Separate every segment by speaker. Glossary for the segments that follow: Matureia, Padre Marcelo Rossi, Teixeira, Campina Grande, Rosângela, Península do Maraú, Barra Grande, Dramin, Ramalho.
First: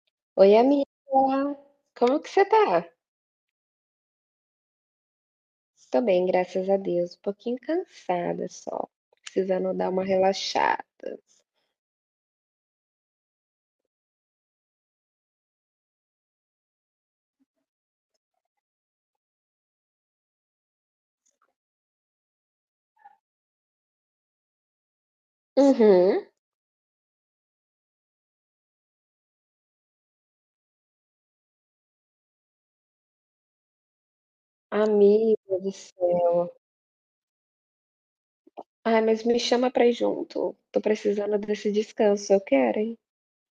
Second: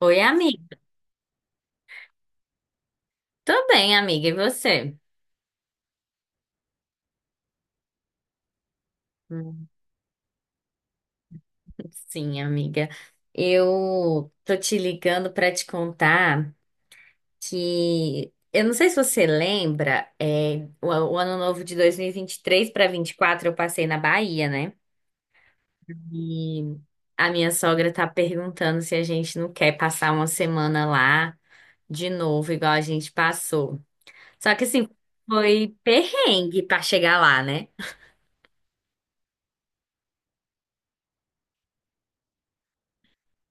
Speaker 1: Oi,
Speaker 2: Oi,
Speaker 1: amiga.
Speaker 2: amiga. Como que você tá?
Speaker 1: Tô bem, amiga. E você?
Speaker 2: Tô bem, graças a Deus. Um pouquinho cansada só.
Speaker 1: Hum.
Speaker 2: Precisando dar uma relaxada.
Speaker 1: Sim, amiga. Eu tô te ligando pra te contar que eu não sei se você lembra, o ano novo de dois mil e vinte e três para 24 eu passei na Bahia, né?
Speaker 2: Uhum.
Speaker 1: E a minha sogra tá perguntando se a gente não quer passar uma semana lá de novo, igual a gente passou. Só que assim,
Speaker 2: Amiga do
Speaker 1: foi
Speaker 2: céu.
Speaker 1: perrengue pra chegar lá, né?
Speaker 2: Ai, mas me chama pra ir junto. Tô precisando desse descanso. Eu quero, hein?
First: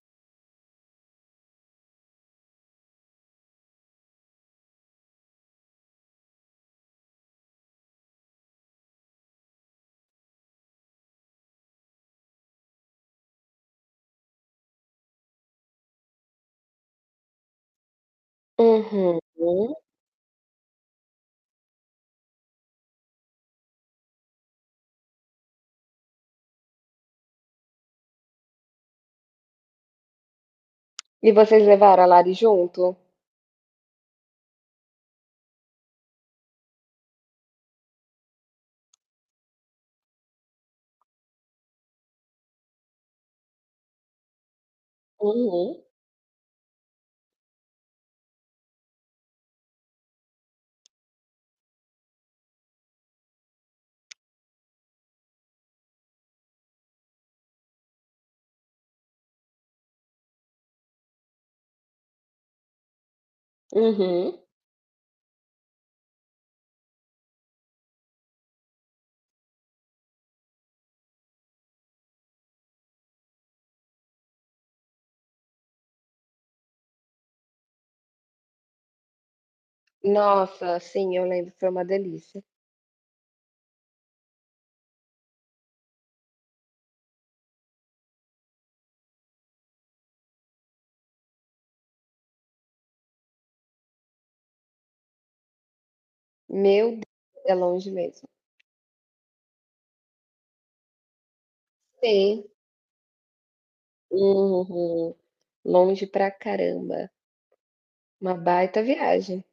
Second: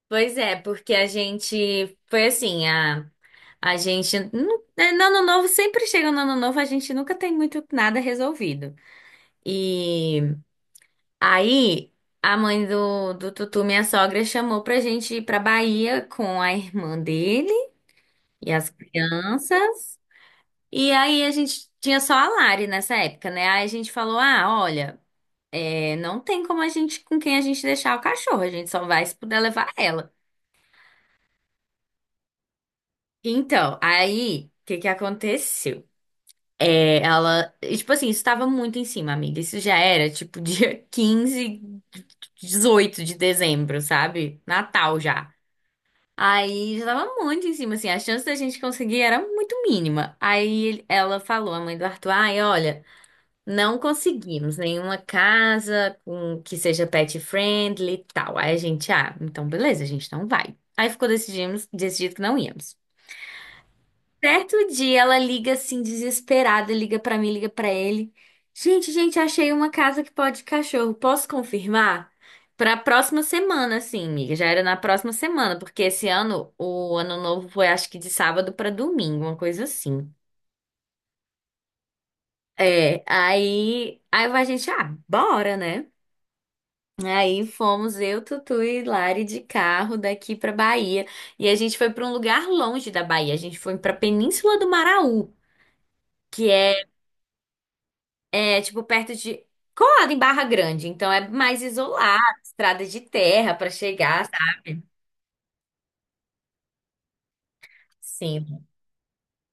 Speaker 1: Pois é, porque a gente foi assim, a gente. Não é, no ano novo, sempre chega no ano novo, a gente nunca tem muito nada resolvido. E aí, a mãe do Tutu, minha sogra, chamou pra gente ir pra Bahia com a irmã dele e as
Speaker 2: Uhum.
Speaker 1: crianças. E aí, a gente tinha só a Lari nessa época, né? Aí a gente falou: ah, olha, é, não tem como a gente, com quem a gente deixar o cachorro, a gente só vai se puder levar ela.
Speaker 2: E vocês levaram a Lari junto?
Speaker 1: Então, aí, o que que aconteceu? É, ela, e, tipo assim, isso tava muito em cima, amiga. Isso já era, tipo, dia quinze, 18 de dezembro, sabe? Natal já.
Speaker 2: Uhum.
Speaker 1: Aí já tava muito em cima, assim, a chance da gente conseguir era muito mínima. Aí ela falou, a mãe do Arthur, ai, olha, não conseguimos nenhuma casa com que seja pet friendly e tal. Aí a gente, ah, então beleza, a gente não vai. Aí ficou decidido que não íamos.
Speaker 2: Uhum.
Speaker 1: Certo dia ela liga assim, desesperada, liga pra mim, liga pra ele. Gente, gente, achei uma casa que pode cachorro. Posso confirmar? Pra próxima semana, assim, amiga. Já era na próxima semana, porque esse ano, o ano novo foi acho que de sábado pra domingo, uma coisa assim.
Speaker 2: Nossa, sim, eu lembro. Foi uma delícia.
Speaker 1: É, aí a gente, ah, bora, né? Aí fomos eu, Tutu e Lari de carro daqui pra Bahia. E a gente foi pra um lugar longe da Bahia. A gente foi pra Península do Maraú, que é
Speaker 2: Meu Deus, é longe mesmo.
Speaker 1: é, tipo, perto de. Colado em Barra Grande. Então é mais isolado,
Speaker 2: Sim.
Speaker 1: estrada de terra pra chegar, sabe?
Speaker 2: Uhum. Longe pra caramba. Uma
Speaker 1: Sim,
Speaker 2: baita viagem.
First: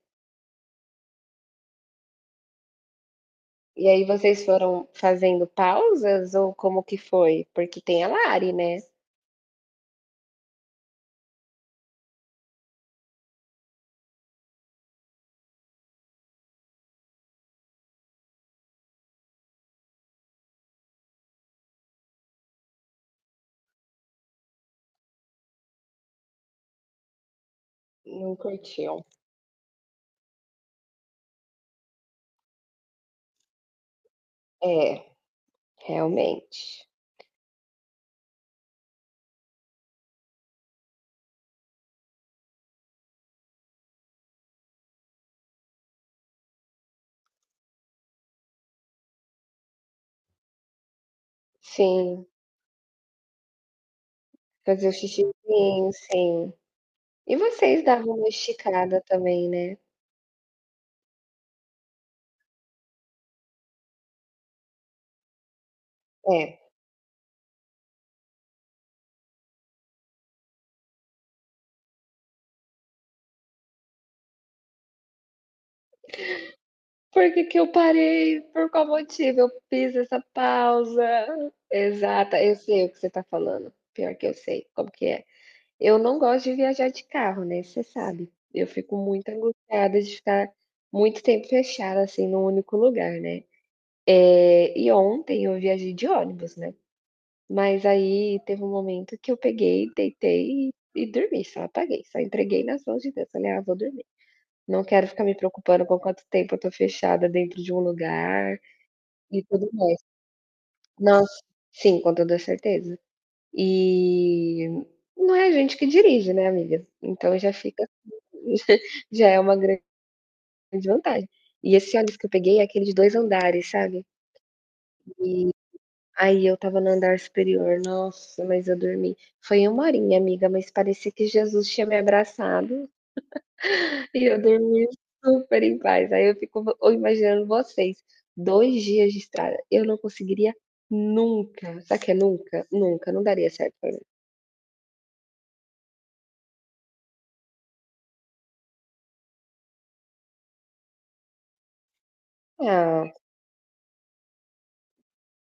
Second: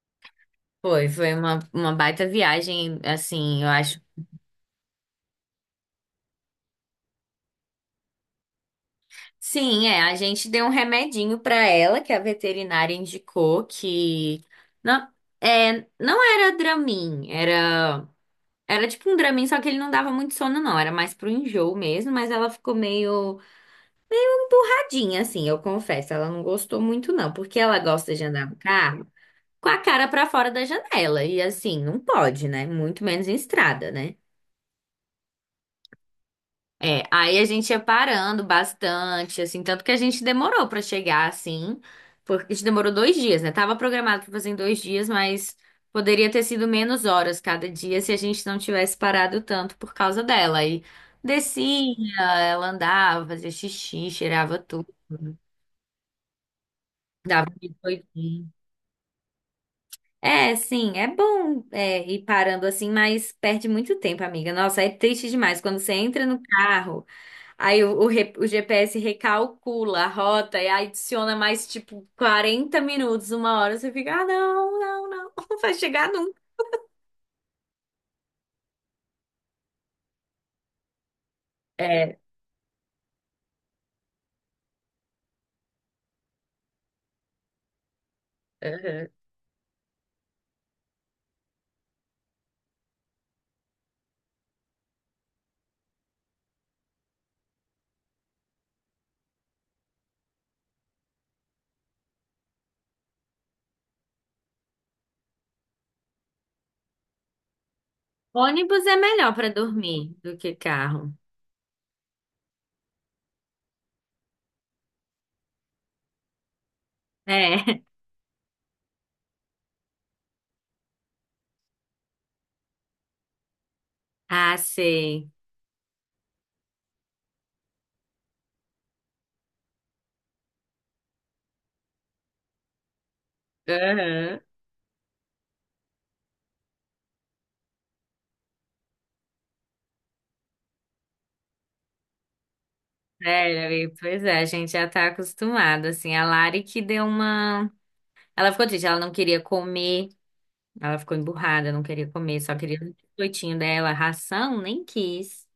Speaker 1: foi. Foi uma baita viagem, assim, eu
Speaker 2: E
Speaker 1: acho.
Speaker 2: aí vocês foram fazendo pausas ou como que foi? Porque tem a Lari, né?
Speaker 1: Sim, é. A gente deu um remedinho pra ela, que a veterinária indicou que. Não, é, não era Dramin, era. Era tipo um Dramin, só que ele não dava muito sono, não. Era mais pro enjoo mesmo, mas ela ficou meio tadinha, assim, eu confesso. Ela não gostou muito, não, porque ela gosta de
Speaker 2: Não
Speaker 1: andar no
Speaker 2: curtiam.
Speaker 1: carro com a cara pra fora da janela. E assim, não pode, né? Muito menos em estrada, né?
Speaker 2: É, realmente.
Speaker 1: É, aí a gente ia parando bastante, assim, tanto que a gente demorou pra chegar, assim, porque a gente demorou dois dias, né? Tava programado pra fazer em dois dias, mas poderia ter sido menos horas cada dia se a gente não tivesse parado tanto por causa dela. Aí descia,
Speaker 2: Sim,
Speaker 1: ela andava, fazia xixi, cheirava tudo,
Speaker 2: fazer o xixizinho, sim. E
Speaker 1: dava
Speaker 2: vocês davam uma
Speaker 1: biscoitinho.
Speaker 2: esticada também, né?
Speaker 1: É, sim, é bom, é, ir parando assim, mas perde muito tempo, amiga. Nossa, é triste demais quando você entra no
Speaker 2: É.
Speaker 1: carro, aí o GPS recalcula a rota e aí adiciona mais tipo 40 minutos, uma hora, você fica, ah, não, não vai chegar nunca.
Speaker 2: Por que que eu parei? Por qual motivo eu fiz essa pausa?
Speaker 1: É,
Speaker 2: Exata, eu sei o que você tá falando. Pior que eu sei como que é. Eu não gosto de viajar de carro, né, você sabe. Eu fico
Speaker 1: uhum.
Speaker 2: muito angustiada de ficar muito tempo fechada, assim, num único lugar, né. E ontem eu viajei de ônibus, né, mas aí teve um momento que eu peguei, deitei e dormi, só apaguei, só entreguei nas mãos de Deus, falei: "Ah, vou dormir. Não quero ficar me preocupando com quanto tempo eu tô fechada dentro de um lugar
Speaker 1: Ônibus é melhor
Speaker 2: e
Speaker 1: para
Speaker 2: tudo mais".
Speaker 1: dormir do que carro.
Speaker 2: Nossa, sim, com toda certeza. E não é a gente que dirige, né, amiga, então já
Speaker 1: É,
Speaker 2: fica, já é uma grande vantagem. E esse ônibus que eu peguei é aquele de 2 andares, sabe?
Speaker 1: ah, sei.
Speaker 2: Aí eu tava no andar superior, nossa, mas eu dormi. Foi uma horinha, amiga, mas parecia que Jesus tinha me abraçado e
Speaker 1: Uhum.
Speaker 2: eu dormi super em paz. Aí eu fico imaginando vocês, 2 dias de estrada, eu não conseguiria nunca. Sabe o que é nunca? Nunca, não daria
Speaker 1: É,
Speaker 2: certo pra
Speaker 1: amiga,
Speaker 2: mim.
Speaker 1: pois é, a gente já tá acostumado, assim, a Lari que deu uma... Ela ficou triste, ela não queria comer. Ela ficou emburrada, não queria comer, só queria o
Speaker 2: Ah,
Speaker 1: biscoitinho dela. Ração, nem quis.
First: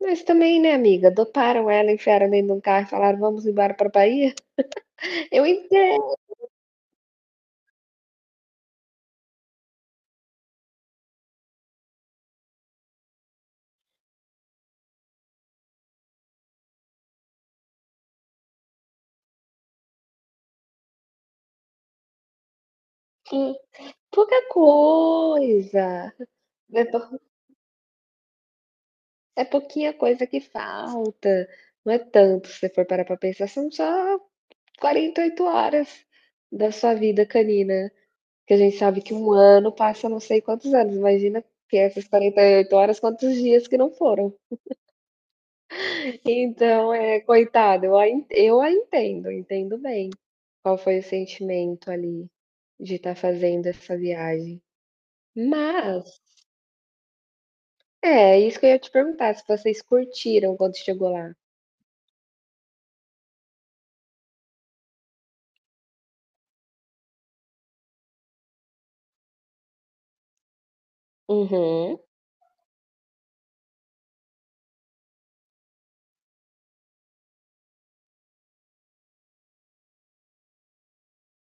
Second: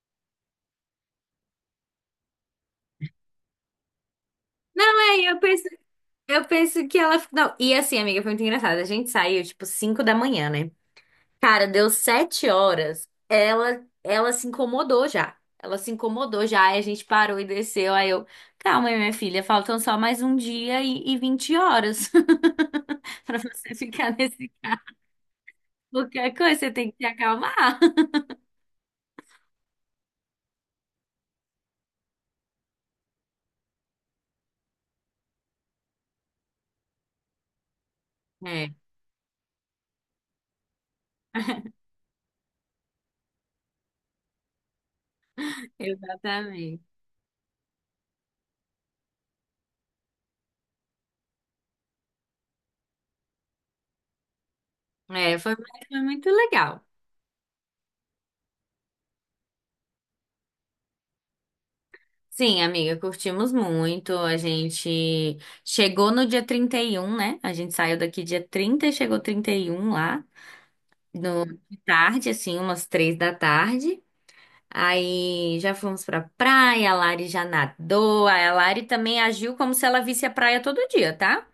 Speaker 2: mas também, né, amiga? Doparam ela, enfiaram dentro de um carro e falaram, vamos embora pra Bahia?
Speaker 1: Não, é,
Speaker 2: Eu entendo.
Speaker 1: eu penso que ela. Não, e assim, amiga, foi muito engraçado. A gente saiu, tipo, 5 da manhã, né? Cara, deu 7 horas. Ela se incomodou já. Ela se incomodou já. Aí a gente parou e desceu. Aí eu, calma aí, minha filha, faltam só mais um dia e 20 horas pra você ficar
Speaker 2: Pouca
Speaker 1: nesse carro.
Speaker 2: coisa,
Speaker 1: Qualquer coisa, você
Speaker 2: é
Speaker 1: tem que
Speaker 2: pou
Speaker 1: se acalmar.
Speaker 2: é pouquinha coisa que falta, não é tanto se você for parar pra pensar, são só 48 horas da sua vida canina, que a
Speaker 1: É,
Speaker 2: gente sabe que um ano passa não sei quantos anos, imagina que essas 48 horas quantos dias que não foram.
Speaker 1: exatamente.
Speaker 2: Então, é coitado, eu a entendo, entendo bem qual foi o sentimento ali de estar fazendo essa viagem,
Speaker 1: É, foi
Speaker 2: mas
Speaker 1: muito legal.
Speaker 2: é isso que eu ia te perguntar, se vocês curtiram quando chegou lá.
Speaker 1: Sim, amiga, curtimos muito. A gente chegou no dia 31, né? A gente saiu daqui dia 30 e chegou 31 lá, no de
Speaker 2: Uhum.
Speaker 1: tarde, assim, umas três da tarde. Aí já fomos pra praia, a Lari já nadou. Aí a Lari também agiu como se ela visse a praia todo dia, tá?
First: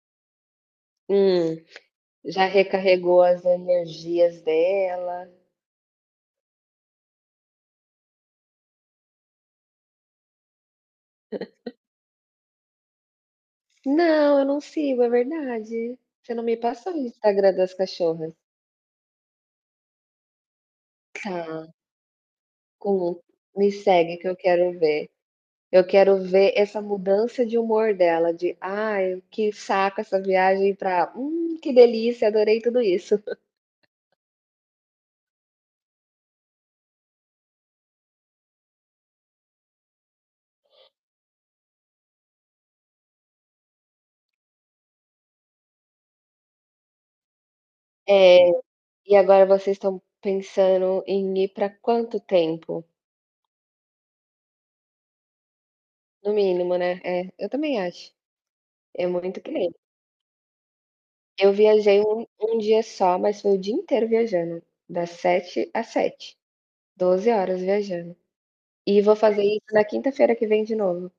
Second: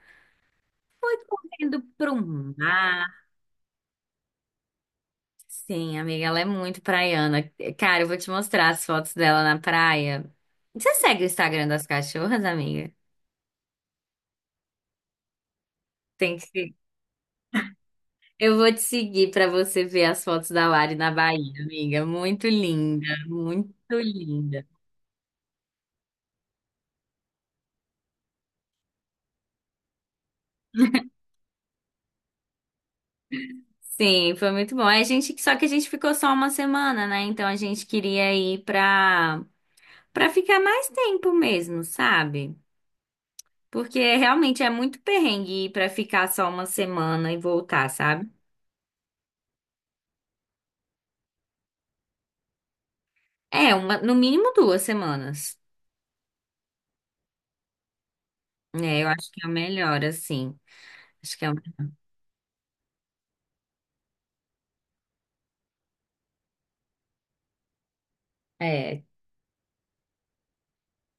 Speaker 2: Hum.
Speaker 1: Indo pro
Speaker 2: Já recarregou
Speaker 1: mar.
Speaker 2: as energias dela?
Speaker 1: Sim, amiga, ela é muito praiana. Cara, eu vou te mostrar as fotos dela na praia. Você segue o Instagram das cachorras, amiga?
Speaker 2: Não, eu não sigo, é verdade. Você
Speaker 1: Tem
Speaker 2: não me
Speaker 1: que.
Speaker 2: passou o Instagram das cachorras.
Speaker 1: Eu vou te seguir para você ver as fotos da Lari na Bahia,
Speaker 2: Tá,
Speaker 1: amiga. Muito linda,
Speaker 2: com, me
Speaker 1: muito
Speaker 2: segue que eu
Speaker 1: linda.
Speaker 2: quero ver. Eu quero ver essa mudança de humor dela, de "Ai, que saco essa viagem", pra que delícia, adorei tudo isso".
Speaker 1: Sim, foi muito bom. É, a gente, só que a gente ficou só uma semana, né? Então a gente queria ir para ficar mais tempo mesmo, sabe? Porque realmente é muito perrengue ir para ficar só uma semana e voltar,
Speaker 2: É,
Speaker 1: sabe?
Speaker 2: e agora vocês estão pensando em ir pra quanto tempo?
Speaker 1: É, uma, no mínimo duas semanas.
Speaker 2: No mínimo, né. É, eu também acho.
Speaker 1: É,
Speaker 2: É
Speaker 1: eu acho
Speaker 2: muito
Speaker 1: que é o
Speaker 2: que nem
Speaker 1: melhor, assim. Acho que é,
Speaker 2: eu
Speaker 1: o-
Speaker 2: viajei um dia só, mas foi o dia inteiro viajando, das 7 às 7, 12 horas viajando. E
Speaker 1: é,
Speaker 2: vou fazer isso na quinta-feira que vem de novo.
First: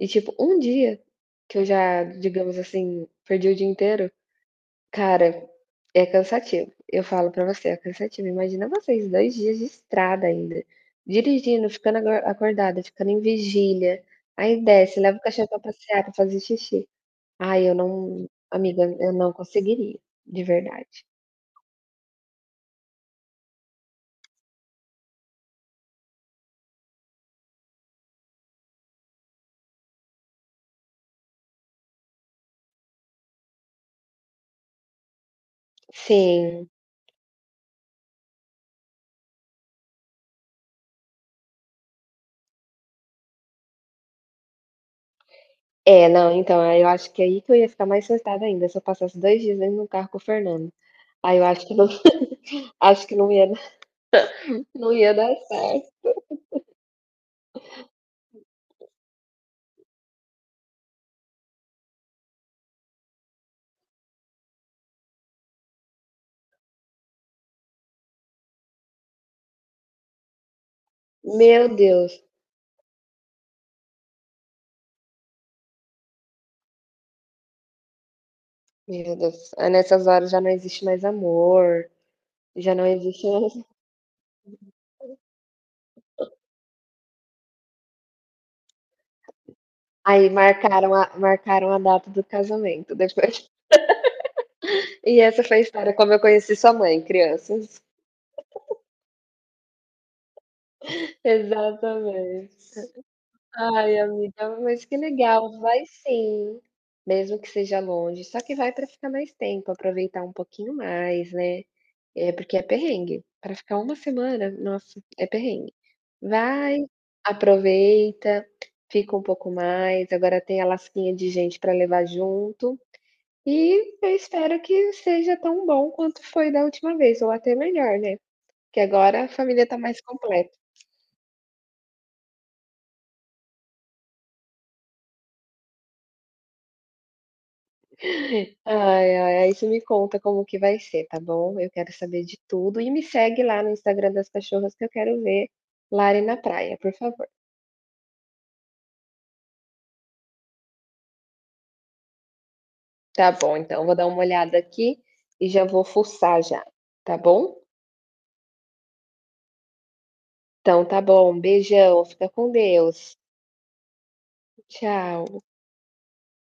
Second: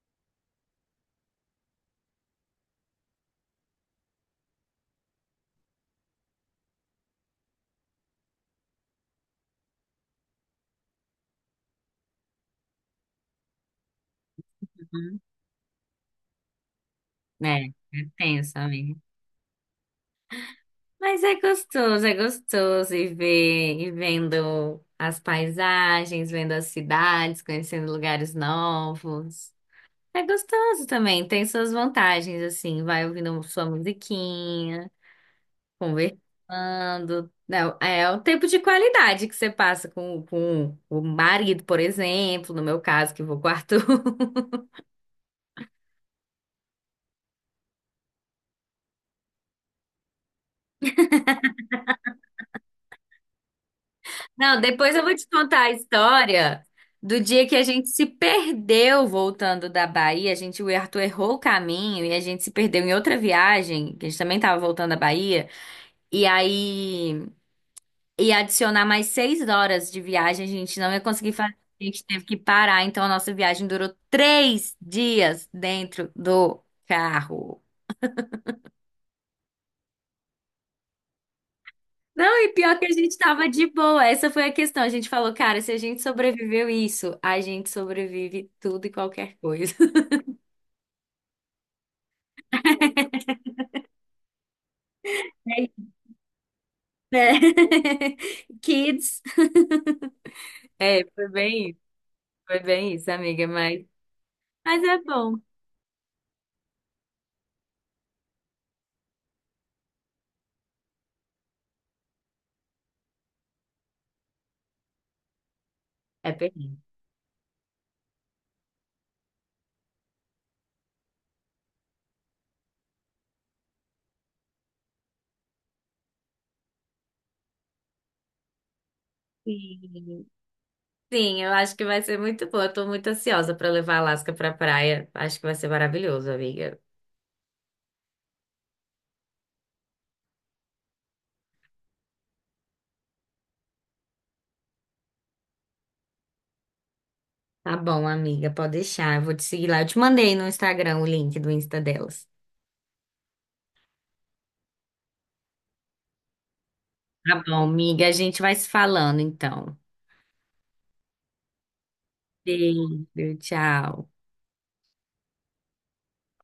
Speaker 2: E, tipo, um dia que eu já, digamos assim, perdi o dia inteiro, cara, é cansativo. Eu falo pra você, é cansativo. Imagina vocês 2 dias de estrada ainda, dirigindo, ficando ago acordada, ficando em vigília, aí desce, leva
Speaker 1: uhum.
Speaker 2: o cachorro pra passear, pra fazer xixi. Ai,
Speaker 1: É
Speaker 2: eu não,
Speaker 1: tenso,
Speaker 2: amiga,
Speaker 1: amiga.
Speaker 2: eu não conseguiria, de verdade.
Speaker 1: Mas é gostoso e ver, e vendo as paisagens, vendo as cidades, conhecendo lugares novos. É gostoso também, tem suas vantagens, assim, vai ouvindo sua musiquinha,
Speaker 2: Sim.
Speaker 1: conversando. Não, é o tempo de qualidade que você passa com o marido, por exemplo, no meu caso, que vou com o Arthur.
Speaker 2: É, não, então, aí eu acho que é aí que eu ia ficar mais surtada ainda, se eu passasse 2 dias dentro de um carro com o Fernando. Aí eu acho que não, acho que não ia dar,
Speaker 1: Não,
Speaker 2: não
Speaker 1: depois eu
Speaker 2: ia
Speaker 1: vou te
Speaker 2: dar
Speaker 1: contar a
Speaker 2: certo.
Speaker 1: história do dia que a gente se perdeu voltando da Bahia. A gente, o Arthur errou o caminho e a gente se perdeu em outra viagem, que a gente também estava voltando da Bahia. E aí ia adicionar mais seis horas de viagem, a gente não ia conseguir fazer.
Speaker 2: Meu
Speaker 1: A gente teve
Speaker 2: Deus,
Speaker 1: que parar, então a nossa viagem durou três dias dentro do carro.
Speaker 2: meu Deus. Aí nessas horas já não existe mais amor,
Speaker 1: Não, e
Speaker 2: já
Speaker 1: pior que
Speaker 2: não
Speaker 1: a gente
Speaker 2: existe
Speaker 1: tava
Speaker 2: mais,
Speaker 1: de boa. Essa foi a questão. A gente falou, cara, se a gente sobreviveu isso, a gente sobrevive tudo e qualquer coisa.
Speaker 2: aí marcaram a data do casamento depois. E essa foi a
Speaker 1: Né?
Speaker 2: história como eu conheci sua mãe, crianças.
Speaker 1: Kids. É,
Speaker 2: Exatamente.
Speaker 1: foi bem isso, amiga,
Speaker 2: Ai, amiga,
Speaker 1: mas
Speaker 2: mas
Speaker 1: é
Speaker 2: que
Speaker 1: bom.
Speaker 2: legal. Vai, sim, mesmo que seja longe, só que vai para ficar mais tempo, aproveitar um pouquinho mais, né. É, porque é perrengue, para ficar uma semana, nossa, é perrengue.
Speaker 1: É perrengue.
Speaker 2: Vai, aproveita, fica um pouco mais, agora tem a lasquinha de gente para levar junto, e eu espero que seja tão bom quanto foi da última vez, ou até melhor, né, que agora a família tá mais
Speaker 1: Sim,
Speaker 2: completa.
Speaker 1: Sim, eu acho que vai ser muito bom. Eu tô muito ansiosa pra levar a Alaska pra praia. Acho que vai ser maravilhoso, amiga.
Speaker 2: Ai, ai, aí você me conta como que vai ser, tá bom? Eu quero saber de tudo e me segue lá no Instagram das cachorras que eu quero ver Lari na praia, por favor.
Speaker 1: Tá bom, amiga, pode deixar. Eu vou te seguir lá. Eu te mandei no Instagram o link do Insta delas.
Speaker 2: Tá bom, então vou dar uma olhada aqui e já vou fuçar já, tá
Speaker 1: Tá
Speaker 2: bom?
Speaker 1: bom, amiga, a gente vai se falando então.
Speaker 2: Então tá bom, beijão, fica com
Speaker 1: Beijo,
Speaker 2: Deus.
Speaker 1: tchau.
Speaker 2: Tchau.